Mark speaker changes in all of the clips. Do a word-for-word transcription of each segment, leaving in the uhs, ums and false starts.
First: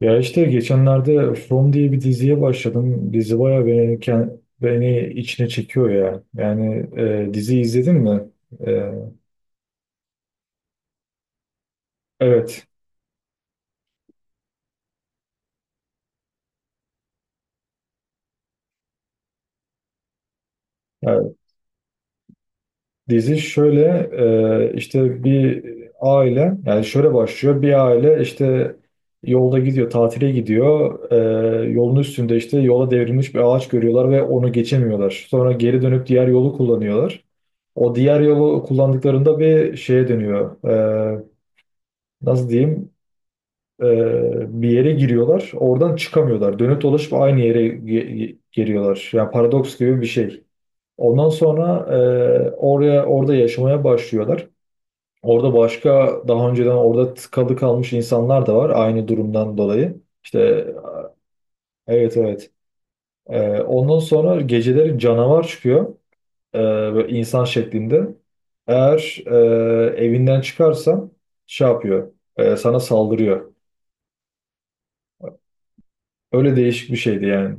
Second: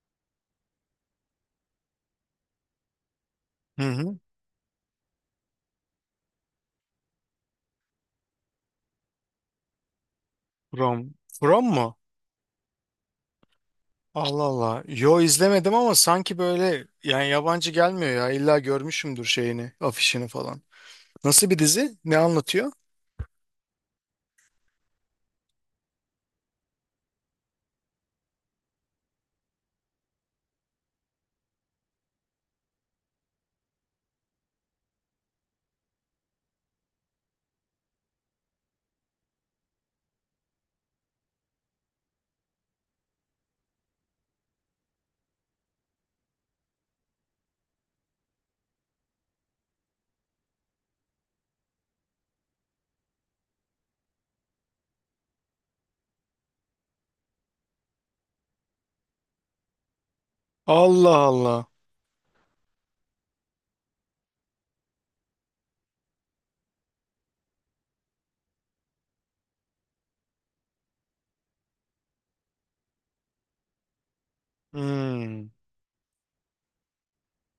Speaker 1: Ya işte geçenlerde From diye bir diziye başladım. Dizi bayağı
Speaker 2: Hı
Speaker 1: beni,
Speaker 2: hı.
Speaker 1: ken- beni içine çekiyor ya. Yani e, dizi izledin mi? E,
Speaker 2: From. From mu?
Speaker 1: evet.
Speaker 2: Allah Allah. Yo izlemedim ama sanki böyle yani yabancı gelmiyor ya. İlla görmüşümdür şeyini, afişini falan.
Speaker 1: Yani
Speaker 2: Nasıl bir dizi? Ne anlatıyor?
Speaker 1: dizi şöyle e, işte bir aile yani şöyle başlıyor. Bir aile işte yolda gidiyor, tatile gidiyor. E, yolun üstünde işte yola devrilmiş bir ağaç görüyorlar ve onu geçemiyorlar. Sonra geri dönüp diğer yolu kullanıyorlar. O diğer yolu kullandıklarında bir şeye dönüyor. E, Nasıl diyeyim? Ee, Bir yere giriyorlar. Oradan çıkamıyorlar. Dönüp dolaşıp aynı yere ge- geliyorlar. Yani paradoks gibi bir şey. Ondan sonra e, oraya orada yaşamaya başlıyorlar. Orada başka daha önceden orada tıkalı kalmış insanlar da var aynı durumdan dolayı. İşte
Speaker 2: Allah Allah.
Speaker 1: evet, evet. Ee, ondan sonra geceleri canavar çıkıyor. Ee, böyle insan şeklinde. Eğer e, evinden çıkarsan şey yapıyor, e, sana saldırıyor.
Speaker 2: Hmm,
Speaker 1: Öyle değişik bir şeydi yani.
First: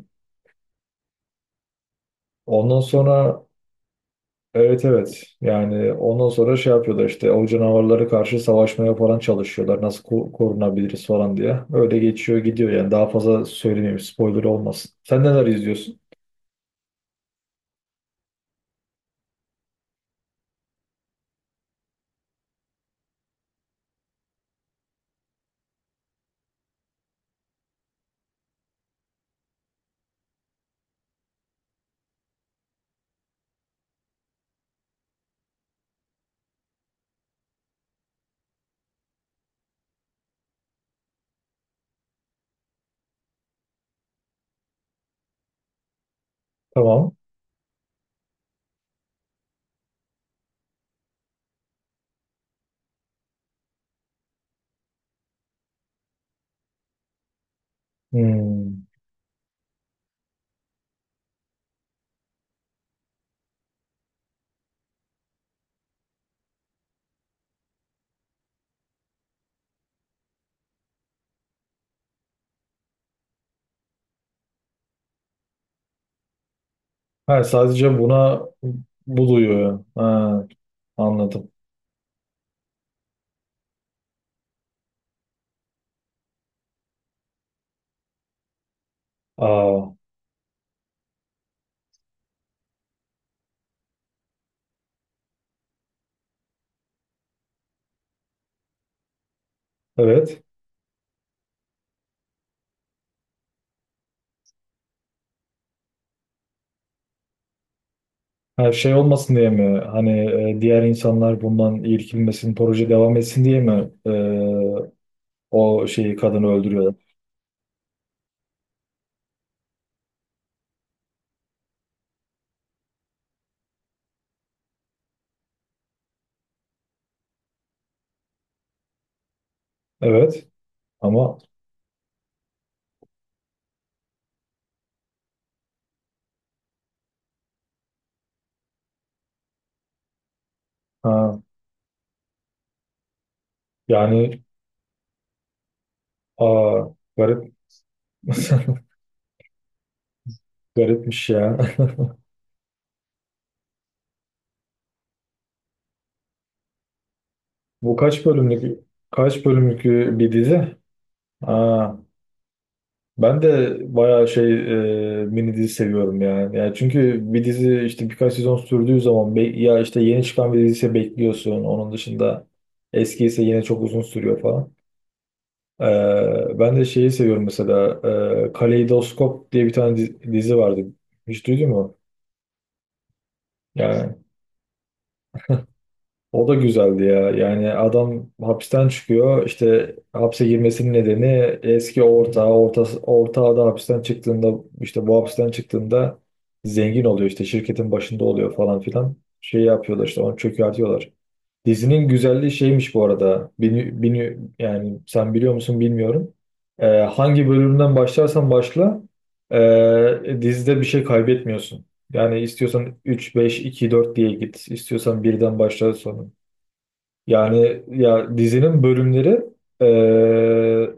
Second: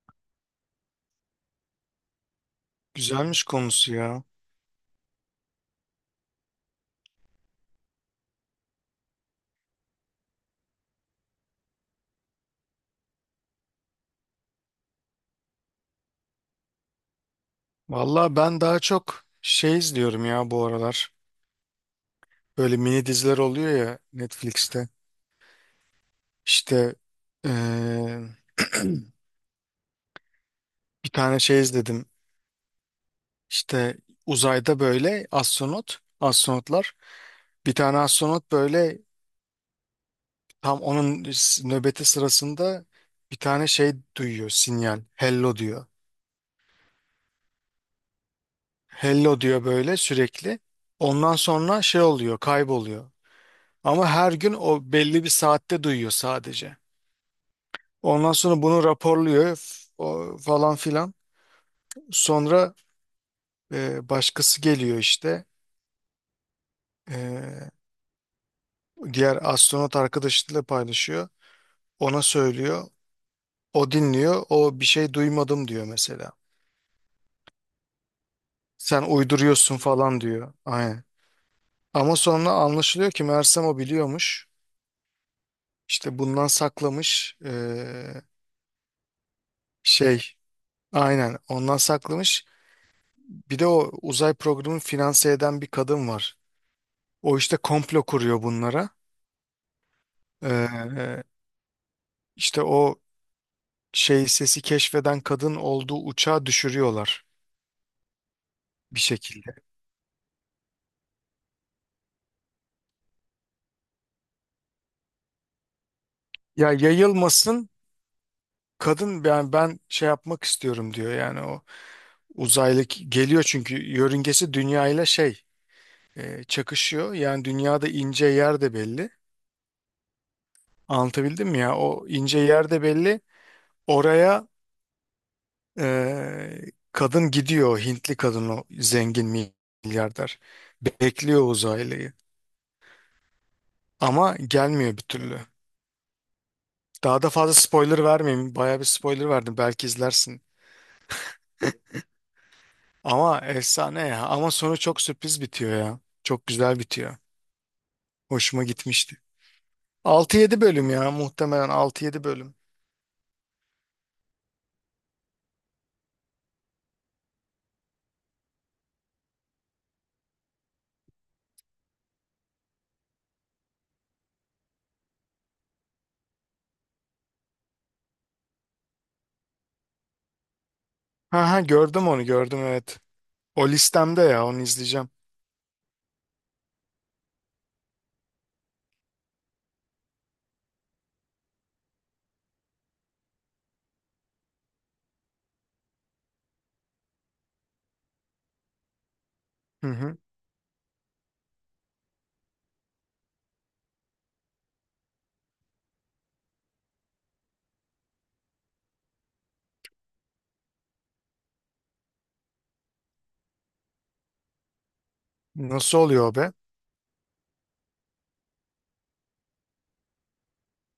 Speaker 1: Ondan sonra
Speaker 2: güzelmiş konusu ya.
Speaker 1: evet, evet, yani ondan sonra şey yapıyorlar, işte o canavarlara karşı savaşmaya falan çalışıyorlar, nasıl ko- korunabiliriz falan diye. Öyle geçiyor gidiyor yani, daha fazla söylemeyeyim, spoiler olmasın. Sen neler izliyorsun?
Speaker 2: Valla ben daha çok şey izliyorum ya bu aralar. Böyle mini diziler oluyor ya Netflix'te. İşte eee, bir tane şey izledim. İşte uzayda böyle astronot, astronotlar. Bir tane astronot böyle tam onun nöbeti sırasında bir tane şey duyuyor, sinyal. Hello diyor.
Speaker 1: Tamam.
Speaker 2: Hello diyor böyle sürekli. Ondan sonra şey oluyor, kayboluyor. Ama her gün o belli bir saatte duyuyor sadece. Ondan sonra bunu
Speaker 1: Hmm.
Speaker 2: raporluyor, f- o falan filan. Sonra e, başkası geliyor işte. E, diğer astronot arkadaşıyla paylaşıyor. Ona söylüyor. O dinliyor. O bir şey duymadım diyor mesela.
Speaker 1: Ha, sadece buna
Speaker 2: Sen
Speaker 1: bu duyuyor,
Speaker 2: uyduruyorsun
Speaker 1: yani.
Speaker 2: falan
Speaker 1: Ha,
Speaker 2: diyor. Aynen.
Speaker 1: anladım.
Speaker 2: Ama sonra anlaşılıyor ki Mersem o biliyormuş. İşte bundan saklamış. Ee,
Speaker 1: Aa,
Speaker 2: şey, aynen ondan saklamış. Bir de o uzay programını finanse eden bir kadın var. O işte komplo kuruyor bunlara.
Speaker 1: evet.
Speaker 2: Ee, işte o şey sesi keşfeden kadın olduğu uçağı düşürüyorlar
Speaker 1: Her şey
Speaker 2: bir
Speaker 1: olmasın diye
Speaker 2: şekilde.
Speaker 1: mi? Hani e, diğer insanlar bundan irkilmesin, proje devam etsin diye mi e, o şeyi, kadını
Speaker 2: Ya
Speaker 1: öldürüyorlar?
Speaker 2: yayılmasın, kadın yani ben şey yapmak istiyorum diyor, yani o uzaylı geliyor çünkü yörüngesi dünya ile şey, e, çakışıyor. Yani dünyada ince yer de belli.
Speaker 1: Evet. Ama
Speaker 2: Anlatabildim mi ya? O ince yer de belli. Oraya e, kadın gidiyor. Hintli kadın, o zengin milyarder.
Speaker 1: ha,
Speaker 2: Bekliyor uzaylıyı. Ama
Speaker 1: yani,
Speaker 2: gelmiyor bir türlü.
Speaker 1: aa,
Speaker 2: Daha da
Speaker 1: garip
Speaker 2: fazla spoiler vermeyeyim. Bayağı bir spoiler verdim. Belki izlersin.
Speaker 1: garipmiş ya.
Speaker 2: Ama efsane ya. Ama sonu çok sürpriz bitiyor ya. Çok güzel bitiyor.
Speaker 1: Bu kaç
Speaker 2: Hoşuma
Speaker 1: bölümlük
Speaker 2: gitmişti.
Speaker 1: kaç bölümlük bir
Speaker 2: Altı yedi
Speaker 1: dizi?
Speaker 2: bölüm ya, muhtemelen
Speaker 1: Ha,
Speaker 2: altı yedi bölüm.
Speaker 1: ben de bayağı şey, e, mini dizi seviyorum yani. Yani çünkü bir dizi işte birkaç sezon sürdüğü zaman be- ya işte yeni çıkan bir diziyse bekliyorsun. Onun dışında eski ise yine çok uzun sürüyor falan. Ee, ben de şeyi seviyorum mesela, e, Kaleidoskop diye bir tane dizi, dizi vardı. Hiç
Speaker 2: Ha ha,
Speaker 1: duydun mu?
Speaker 2: gördüm onu, gördüm evet. O listemde
Speaker 1: Yani
Speaker 2: ya, onu izleyeceğim.
Speaker 1: o da güzeldi ya. Yani adam hapisten çıkıyor. İşte hapse girmesinin nedeni eski ortağı, orta, ortağı da hapisten çıktığında, işte bu hapisten çıktığında zengin oluyor, işte şirketin başında oluyor falan filan. Şey
Speaker 2: Hı
Speaker 1: yapıyorlar,
Speaker 2: hı.
Speaker 1: işte onu çökertiyorlar. Dizinin güzelliği şeymiş bu arada. Bini, bini, yani sen biliyor musun bilmiyorum. Ee, hangi bölümden başlarsan başla, ee, dizide bir şey kaybetmiyorsun. Yani istiyorsan üç beş iki dört diye git. İstiyorsan birden başla
Speaker 2: Nasıl
Speaker 1: sonra.
Speaker 2: oluyor o be?
Speaker 1: Yani ya, dizinin bölümleri e,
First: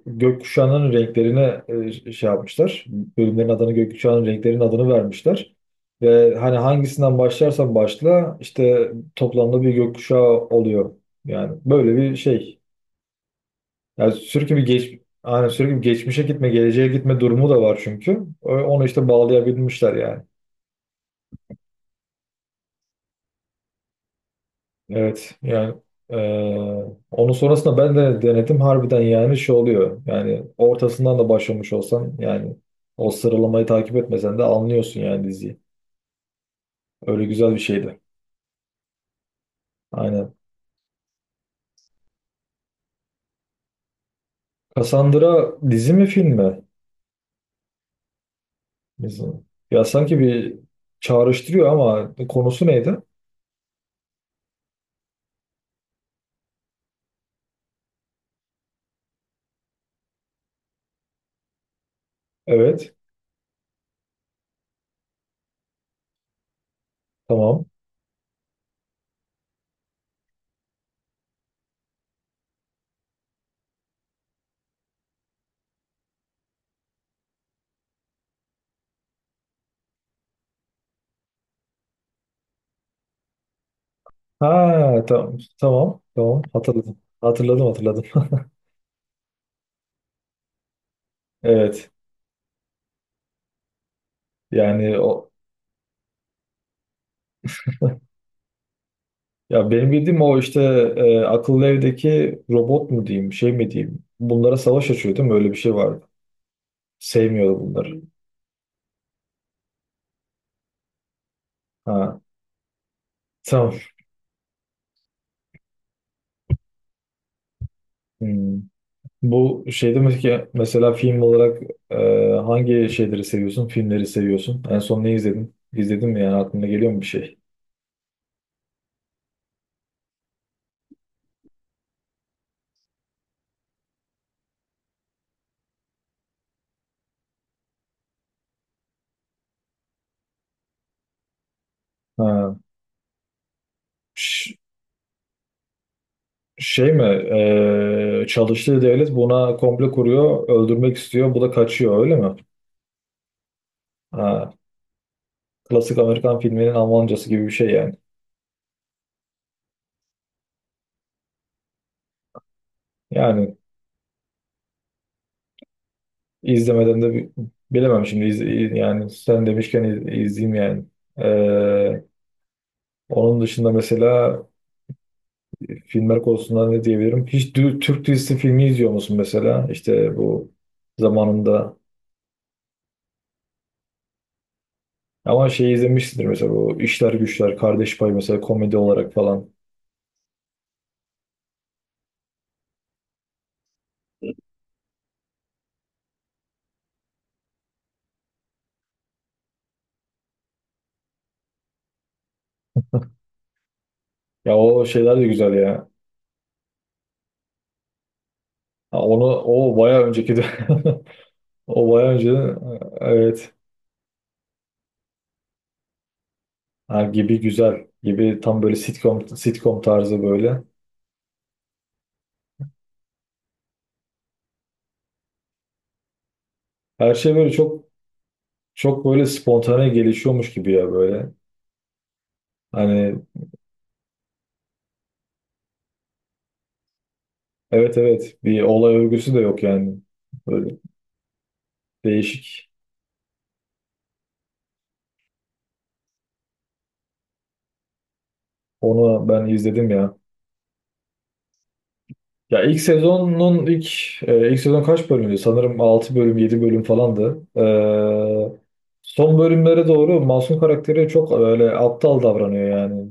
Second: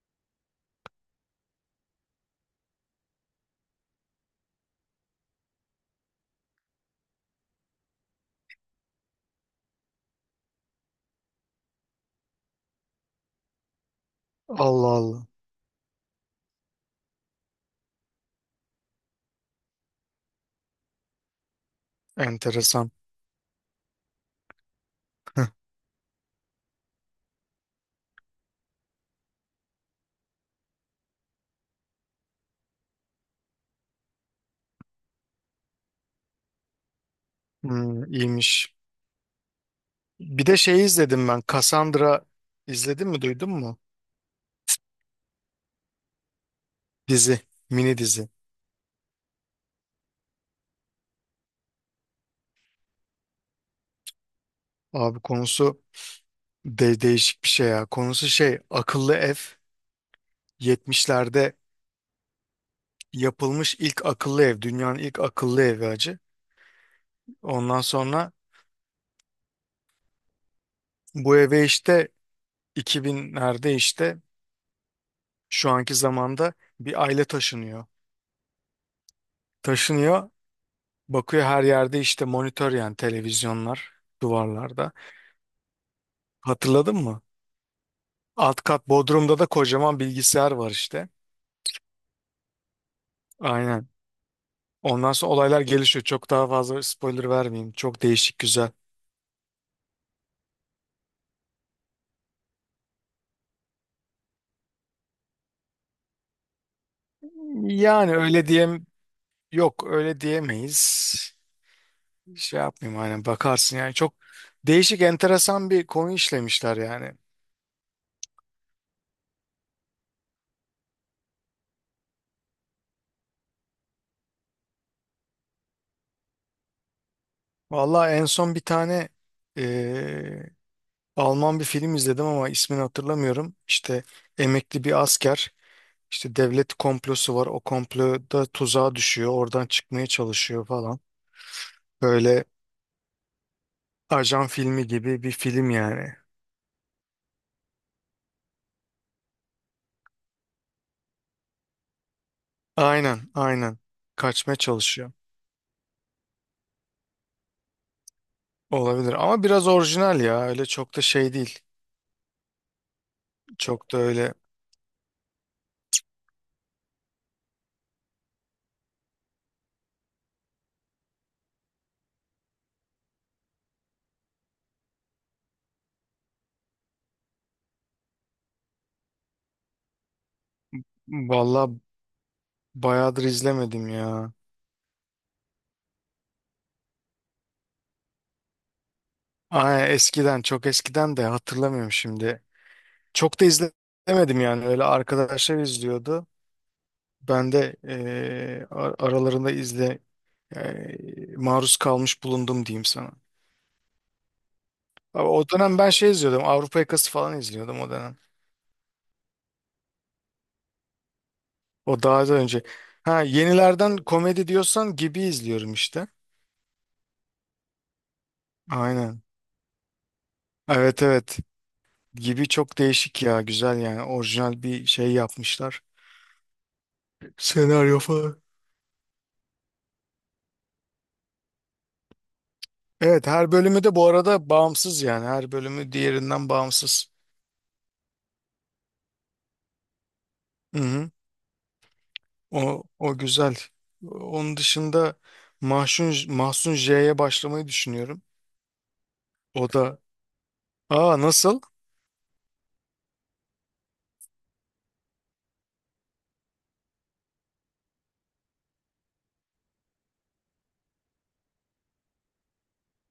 Speaker 1: gökkuşağının renklerine e, şey yapmışlar. Bölümlerin adını gökkuşağının renklerinin adını vermişler. Ve hani hangisinden başlarsan başla, işte toplamda bir gökkuşağı oluyor. Yani böyle bir şey. Yani sürekli bir
Speaker 2: Allah
Speaker 1: geç
Speaker 2: Allah.
Speaker 1: hani sürekli bir geçmişe gitme, geleceğe gitme durumu da var çünkü. O- Onu işte bağlayabilmişler yani.
Speaker 2: Enteresan.
Speaker 1: Evet yani, eee, onun sonrasında ben de denedim harbiden, yani şey oluyor yani, ortasından da başlamış olsan, yani o sıralamayı takip etmesen de anlıyorsun yani diziyi. Öyle güzel bir şeydi.
Speaker 2: Hmm, iyiymiş.
Speaker 1: Aynen.
Speaker 2: Bir de şeyi izledim ben. Cassandra, izledin mi, duydun mu?
Speaker 1: Cassandra dizi mi film mi?
Speaker 2: Dizi. Mini dizi.
Speaker 1: Dizi. Ya sanki bir çağrıştırıyor ama konusu neydi?
Speaker 2: Abi konusu de değişik bir şey ya. Konusu şey, akıllı ev. yetmişlerde
Speaker 1: Evet.
Speaker 2: yapılmış ilk akıllı ev. Dünyanın ilk akıllı evi acı.
Speaker 1: Tamam.
Speaker 2: Ondan sonra bu eve işte iki binlerde işte şu anki zamanda bir aile taşınıyor. Taşınıyor, bakıyor, her yerde işte monitör, yani televizyonlar duvarlarda.
Speaker 1: Ha, tamam tamam tamam,
Speaker 2: Hatırladın
Speaker 1: hatırladım.
Speaker 2: mı?
Speaker 1: Hatırladım, hatırladım.
Speaker 2: Alt kat Bodrum'da da kocaman bilgisayar var işte.
Speaker 1: Evet.
Speaker 2: Aynen.
Speaker 1: Yani
Speaker 2: Ondan sonra
Speaker 1: o.
Speaker 2: olaylar gelişiyor. Çok daha fazla spoiler vermeyeyim. Çok değişik, güzel.
Speaker 1: Ya benim bildiğim o, işte e, akıllı evdeki robot mu diyeyim, şey mi diyeyim. Bunlara savaş açıyor değil mi? Öyle bir şey vardı. Sevmiyordu bunları.
Speaker 2: Yani öyle diyem, yok öyle diyemeyiz.
Speaker 1: Ha,
Speaker 2: Şey yapmayayım, aynen, bakarsın
Speaker 1: tamam.
Speaker 2: yani, çok değişik, enteresan bir konu işlemişler yani.
Speaker 1: Hmm. Bu şey demek ki mesela film olarak e, hangi şeyleri seviyorsun? Filmleri seviyorsun. En son ne izledin? İzledin mi yani, aklına geliyor mu bir şey?
Speaker 2: Vallahi en son bir tane eee, Alman bir film izledim ama ismini hatırlamıyorum. İşte emekli bir asker. İşte devlet komplosu var. O komploda tuzağa düşüyor. Oradan çıkmaya çalışıyor falan. Böyle
Speaker 1: Ha,
Speaker 2: ajan
Speaker 1: ş-
Speaker 2: filmi gibi bir film yani.
Speaker 1: şey mi? E, çalıştığı devlet buna komple kuruyor, öldürmek istiyor. Bu da kaçıyor öyle mi?
Speaker 2: Aynen, aynen.
Speaker 1: Ha,
Speaker 2: Kaçmaya çalışıyor.
Speaker 1: klasik Amerikan filminin Almancası gibi bir şey yani.
Speaker 2: Olabilir ama biraz orijinal ya. Öyle çok da şey değil.
Speaker 1: Yani
Speaker 2: Çok da öyle.
Speaker 1: İzlemeden de bi- bilemem şimdi, iz- yani sen demişken iz- izleyeyim yani. Ee, Onun dışında mesela filmler konusunda ne diyebilirim? Hiç dü- Türk dizisi filmi izliyor musun mesela? İşte bu
Speaker 2: Valla
Speaker 1: zamanında
Speaker 2: bayağıdır izlemedim ya.
Speaker 1: ama şey izlemişsindir mesela, bu İşler Güçler, Kardeş Payı mesela, komedi olarak falan.
Speaker 2: Aa, eskiden, çok eskiden, de hatırlamıyorum şimdi. Çok da izlemedim yani. Öyle arkadaşlar izliyordu. Ben de eee, ar- aralarında izle, e, maruz kalmış bulundum diyeyim sana.
Speaker 1: Ya o şeyler de
Speaker 2: Abi o
Speaker 1: güzel
Speaker 2: dönem
Speaker 1: ya.
Speaker 2: ben şey izliyordum. Avrupa Yakası falan izliyordum o dönem.
Speaker 1: Ha, onu o bayağı önceki de o
Speaker 2: O
Speaker 1: bayağı
Speaker 2: daha
Speaker 1: önce,
Speaker 2: da önce. Ha,
Speaker 1: evet.
Speaker 2: yenilerden komedi diyorsan Gibi izliyorum işte.
Speaker 1: Ha, gibi güzel. Gibi tam böyle
Speaker 2: Aynen.
Speaker 1: sitcom sitcom tarzı böyle.
Speaker 2: Evet evet. Gibi çok değişik ya. Güzel yani. Orijinal bir şey yapmışlar.
Speaker 1: Her şey böyle çok.
Speaker 2: Senaryo falan.
Speaker 1: Çok böyle spontane gelişiyormuş gibi ya, böyle. Hani
Speaker 2: Evet, her bölümü de bu arada bağımsız yani. Her bölümü diğerinden bağımsız.
Speaker 1: evet, evet, bir olay örgüsü de yok yani. Böyle
Speaker 2: Hı hı.
Speaker 1: değişik.
Speaker 2: O, o güzel. Onun dışında Mahsun, Mahsun J'ye başlamayı düşünüyorum.
Speaker 1: Onu ben
Speaker 2: O
Speaker 1: izledim
Speaker 2: da...
Speaker 1: ya.
Speaker 2: Aa, nasıl?
Speaker 1: Ya ilk sezonun ilk, e, ilk sezon kaç bölümdü? Sanırım altı bölüm yedi bölüm falandı. Ee, son bölümlere doğru Masum karakteri çok öyle aptal davranıyor yani.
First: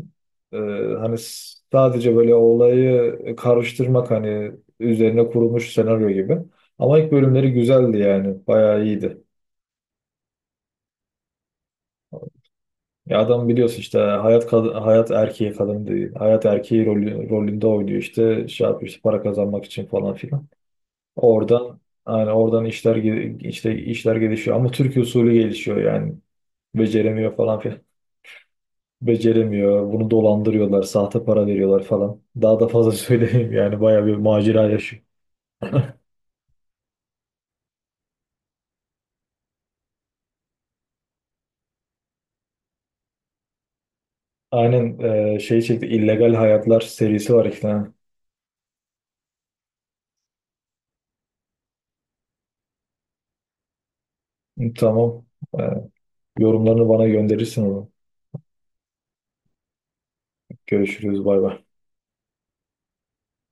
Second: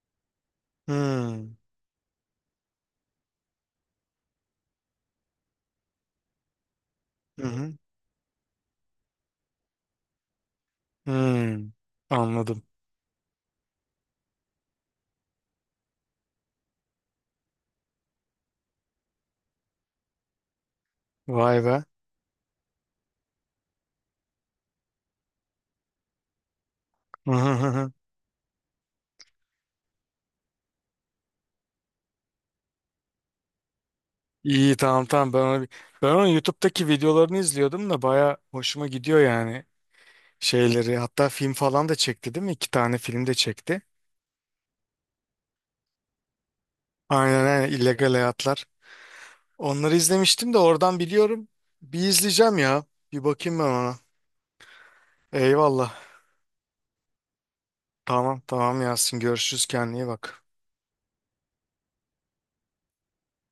Speaker 1: Ee, Hani s-
Speaker 2: Hmm.
Speaker 1: sadece böyle olayı karıştırmak hani, üzerine kurulmuş senaryo gibi. Ama ilk
Speaker 2: Hı
Speaker 1: bölümleri
Speaker 2: hı.
Speaker 1: güzeldi yani. Bayağı iyiydi.
Speaker 2: Hmm. Anladım.
Speaker 1: Ya adam biliyorsun işte hayat kad- hayat erkeği kadın değil. Hayat erkeği rolü, rolünde oynuyor, işte şey yapıyor, işte para kazanmak için falan filan.
Speaker 2: Vay
Speaker 1: Oradan,
Speaker 2: be.
Speaker 1: yani oradan işler ge- işte işler gelişiyor ama Türk usulü gelişiyor yani. Beceremiyor falan filan. Beceremiyor. Bunu dolandırıyorlar, sahte para veriyorlar falan. Daha da fazla söyleyeyim yani, bayağı bir macera
Speaker 2: İyi,
Speaker 1: yaşıyor.
Speaker 2: tamam tamam, ben onu, ben onun YouTube'daki videolarını izliyordum da baya hoşuma gidiyor yani şeyleri. Hatta film falan da çekti değil mi? İki tane film de çekti.
Speaker 1: Aynen, e, şey çekti, illegal Hayatlar serisi
Speaker 2: Aynen
Speaker 1: var, iki
Speaker 2: aynen,
Speaker 1: tane.
Speaker 2: illegal hayatlar. Onları izlemiştim de oradan biliyorum. Bir izleyeceğim ya. Bir bakayım ben ona.
Speaker 1: Tamam. E,
Speaker 2: Eyvallah.
Speaker 1: Yorumlarını bana gönderirsin onu.
Speaker 2: Tamam tamam Yasin, görüşürüz, kendine iyi bak.
Speaker 1: Görüşürüz, bay bay.